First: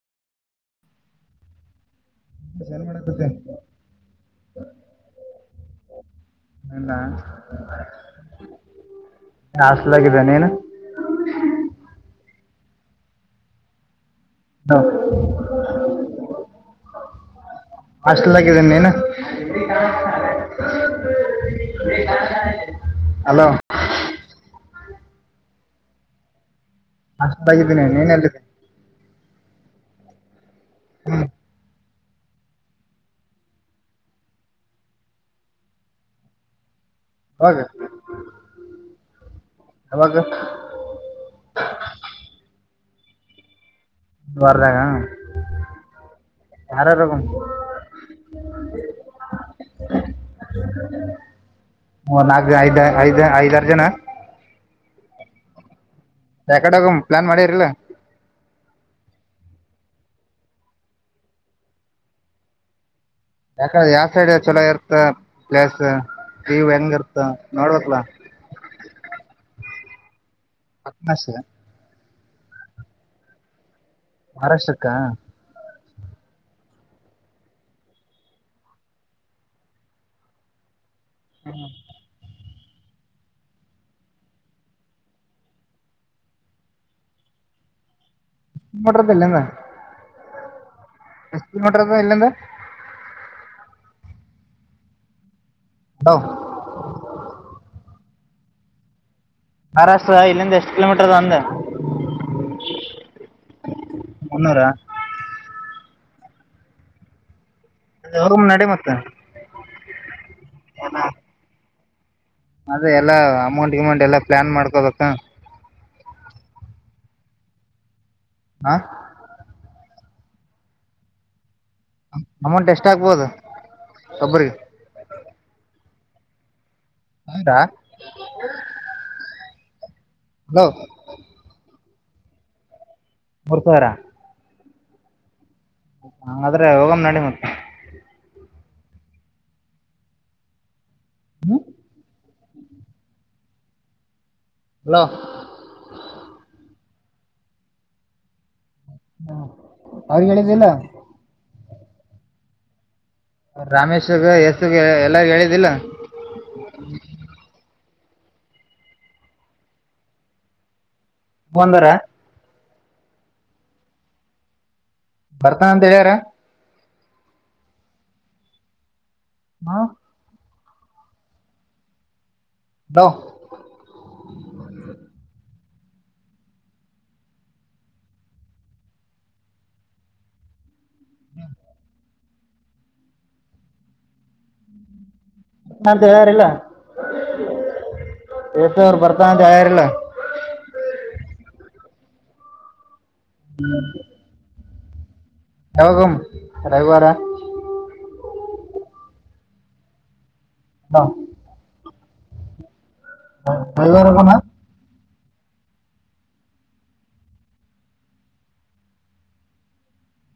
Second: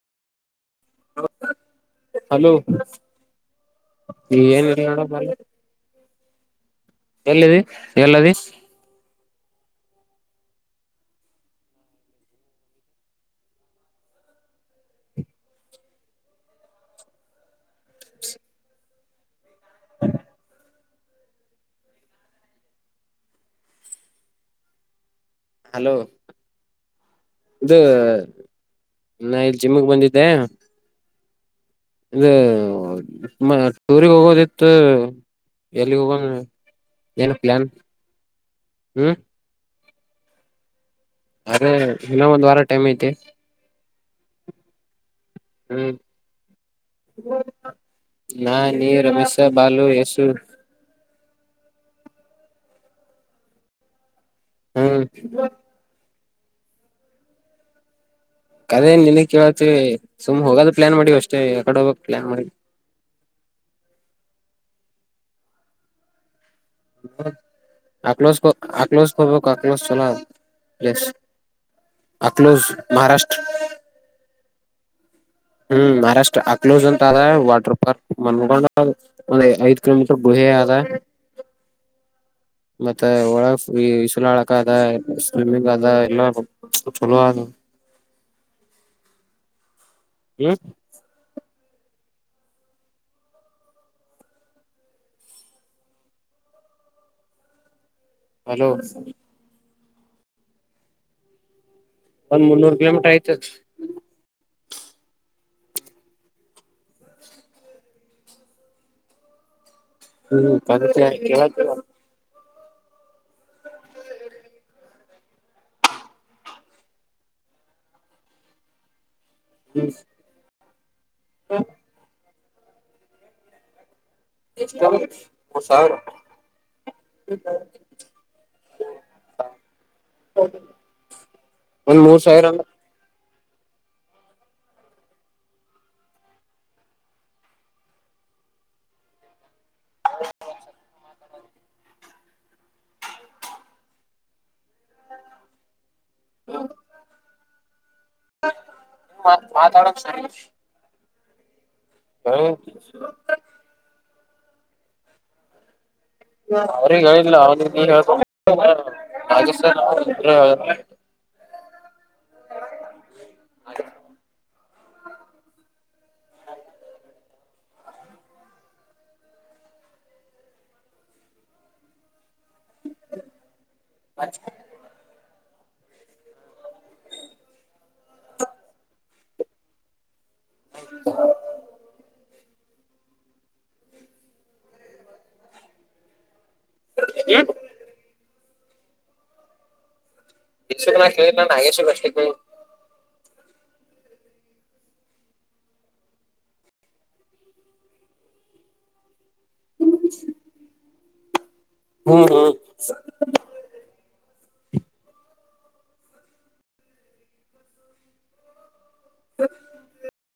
Hello ಏನ್ ಮಾಡಕತ್ತೆ ಏನಿಲ್ಲ ಹೇಳಪ್ಪ ಏನ ಎಲ್ಲದಿ ಹಾಸ್ಟಲ್ಗಿದ್ದೇ ನೀನು [unintelligible] ಹಾಸ್ಟಾಲಗಿದ್ದೀನಿ ನೀನು. ಹಲೋ ಹಲೋ ಇದು ಹಾಸ್ಟೆಲಾಗಿದ್ದೀನಿ ನೀನು ಎಲ್ಲಿದೆ ನಾ ಇಲ್ಲಿ ಜಿಮ್ಮಿಗೆ ಬಂದಿದ್ದೆ. ಹ್ಮ ಇ ಟೂರಿಗ್ ಹೋಗೋದಿತ್ತು ಎಲ್ಲಿಗ್ ಹೋಗ್ ಏನ್ ಯಾವಾಗ ಪ್ಲಾನ್ ಹ್ಮ್ ಯಾವಾಗ ಅರೆ ಇನ್ನ ಒಂದು ವಾರ ಟೈಮ್ ಐತಿ. ಈ ವಾರದಾಗ ಹ್ಮ್ ಯಾರ್ಯಾರು ಹೋಗಮ್ ನಾ ನೀ ರಮೇಶ ಬಾಲು ಯಶು ಹ ನಾಲ್ಕ್ ಐದ ಐದ ಐದಾರು ಜನ ಹ್ಮ್ ಯಾಕಡೆ ಹೋಗುಂ ಪ್ಲಾನ್ ಮಾಡಿರಿ ಇಲ್ಲ. ಕದೇ ನಿನ್ ಕೇಳತಿ ಸುಮ್ ಹೋಗೋದ್ ಪ್ಲಾನ್ ಮಾಡಿ ಅಷ್ಟೇ ಯಾಕಡೆ ಹೋಗಕ್ ಪ್ಲಾನ್ ಮಾಡಿಲ್ ಯಾಕ ಯಾಕಡೆ ಯಾವ ಸೈಡ್ ಚಲೋ ಇರ್ತ್ತ ಪ್ಲೇಸ್ ಪ್ರೀ ಅಕ್ಲೋಶ ಅಕ್ಲೋಶ ಹೋಗಬೇಕ್ ಅಕ್ಲೋಶ ಚೆನ್ನಾಗತ್ ಪ್ಲೇಸ್ ಪಟ್ನಾಸ್ ಅಕ್ಲೋಸ್ ಮಹಾರಾಷ್ಟ್ರ ಮಹಾರಾಷ್ಟ್ರಕ್ಕ ಹ್ಮ್ ಮಹಾರಾಷ್ಟ್ರ ಅಕ್ಲೋಸ್ ಅಂತಾರ ವಾಟರ್ ಪಾರ್ಕ್ ಮನ್ಗೊಂಡ್ ಅಲ್ಲಿ ಐದು ಕಿಲೋಮೀಟರ್ ಗುಹೆ ಆದ. ಹ್ಮ್ ಮತ್ತೆ ಒಳ ಈಸುಲಾಳಕ ಅದ ಸ್ವಿಮ್ಮಿಂಗ್ ಅದ ಎಲ್ಲಾ ಚಲೋ ಆದ ನೋಡ್ರೂ ಬಲೇನೋ ಸುಳ್ಳು ಎ ನೋಡ್ರದುಳ ಇಲ್ಲಂದ ಹ ಹಲೋ ಮಹಾರಾಷ್ಟ್ರ ಇಲ್ಲಿಂದ ಎಷ್ಟ್ ಕಿಲೋಮೀಟರ್ ಅದೇ ಅಂದೆ. ಒಂದ್ ಮುನ್ನೂರು ಕಿಲೋಮೀಟರ್ ಆಯಿತ್ತೆ. ಮುನ್ನೂರ ಹೋಗನ್ ನಡಿ ಮತ್ತೆ ಹ್ಮ್ ಪರಿಚಯ ಕೇಳಿಲ್ಲ. ಅದೇ ಎಲ್ಲಾ ಅಮೌಂಟ್ ಗಿಮೌಂಟ್ ಎಲ್ಲಾ ಪ್ಲಾನ್ ಮಾಡ್ಕೋಬೇಕ. ಹಾ [unintelligible] ಅಮೌಂಟ್ ಎಷ್ಟು ಆಗ್ಬೋದು ಒಬ್ಬರಿಗೆ. ಎಷ್ಟ್ ಆಗುತ್ ಮೂರು ಸಾವಿರ ಹೌದಾ ಹಲೋ ಒಂದ್ ಮೂರ್ ಸಾವಿರ ಅಂದೆ. ಮೂರು ಸಾವಿರ ಹಂಗಾದ್ರೆ ಹೋಗನ್ ನಡಿ ಮತ್ತೆ. ಹ್ಮ ಹಲೊ. ವಾತಾವರಣ ಸರಿ. ಅವ್ರಿಗೆ ಹೇಳಿದಿಲ್ಲ ಹೌ ರಾಮೇಶ್ಗ ಯಸುಗ್ ಎಲ್ಲಾರು ಹೇಳಿದ್ದಿಲ್ಲ. ಅವ್ರಿಗೆ ಹೇಳಿಲ್ಲ ಅವನಿಗೆ ಹೇಳಬಕೀತ್ತು ರಾಜು ಸರ್...... ಬಂದರ. ಬರ್ತಾನ ಅಂತ ಹೇಳ್ಯಾರ. ಹಾ ಹಲೋ.. ಅ [inaudible] ಹ [unintelligible] ಹ [unintelligible] ಹ [unintelligible] ನಾ ಯಾರಿಲ್ಲ. ಹೇ [inaudible] ತವ್ರು ಬರ್ತಾ ಅಂತ ಯಯಾರಲ್ಲ [unintelligible] ಯಶು ನಾ ಕೇಳಿಲ್ಲ ನಾಗ ಯಶು ಅಷ್ಟು. ಹ್ಮ್. ಯಾವಾಗ್ಮ್ ರವಿವಾರ. ಬಷ [inaudible] ಹಾ ಹ್ಮ ಹ್ಮ ರವಿವಾರ ಹೋಗನಾ. ಹ್ಮ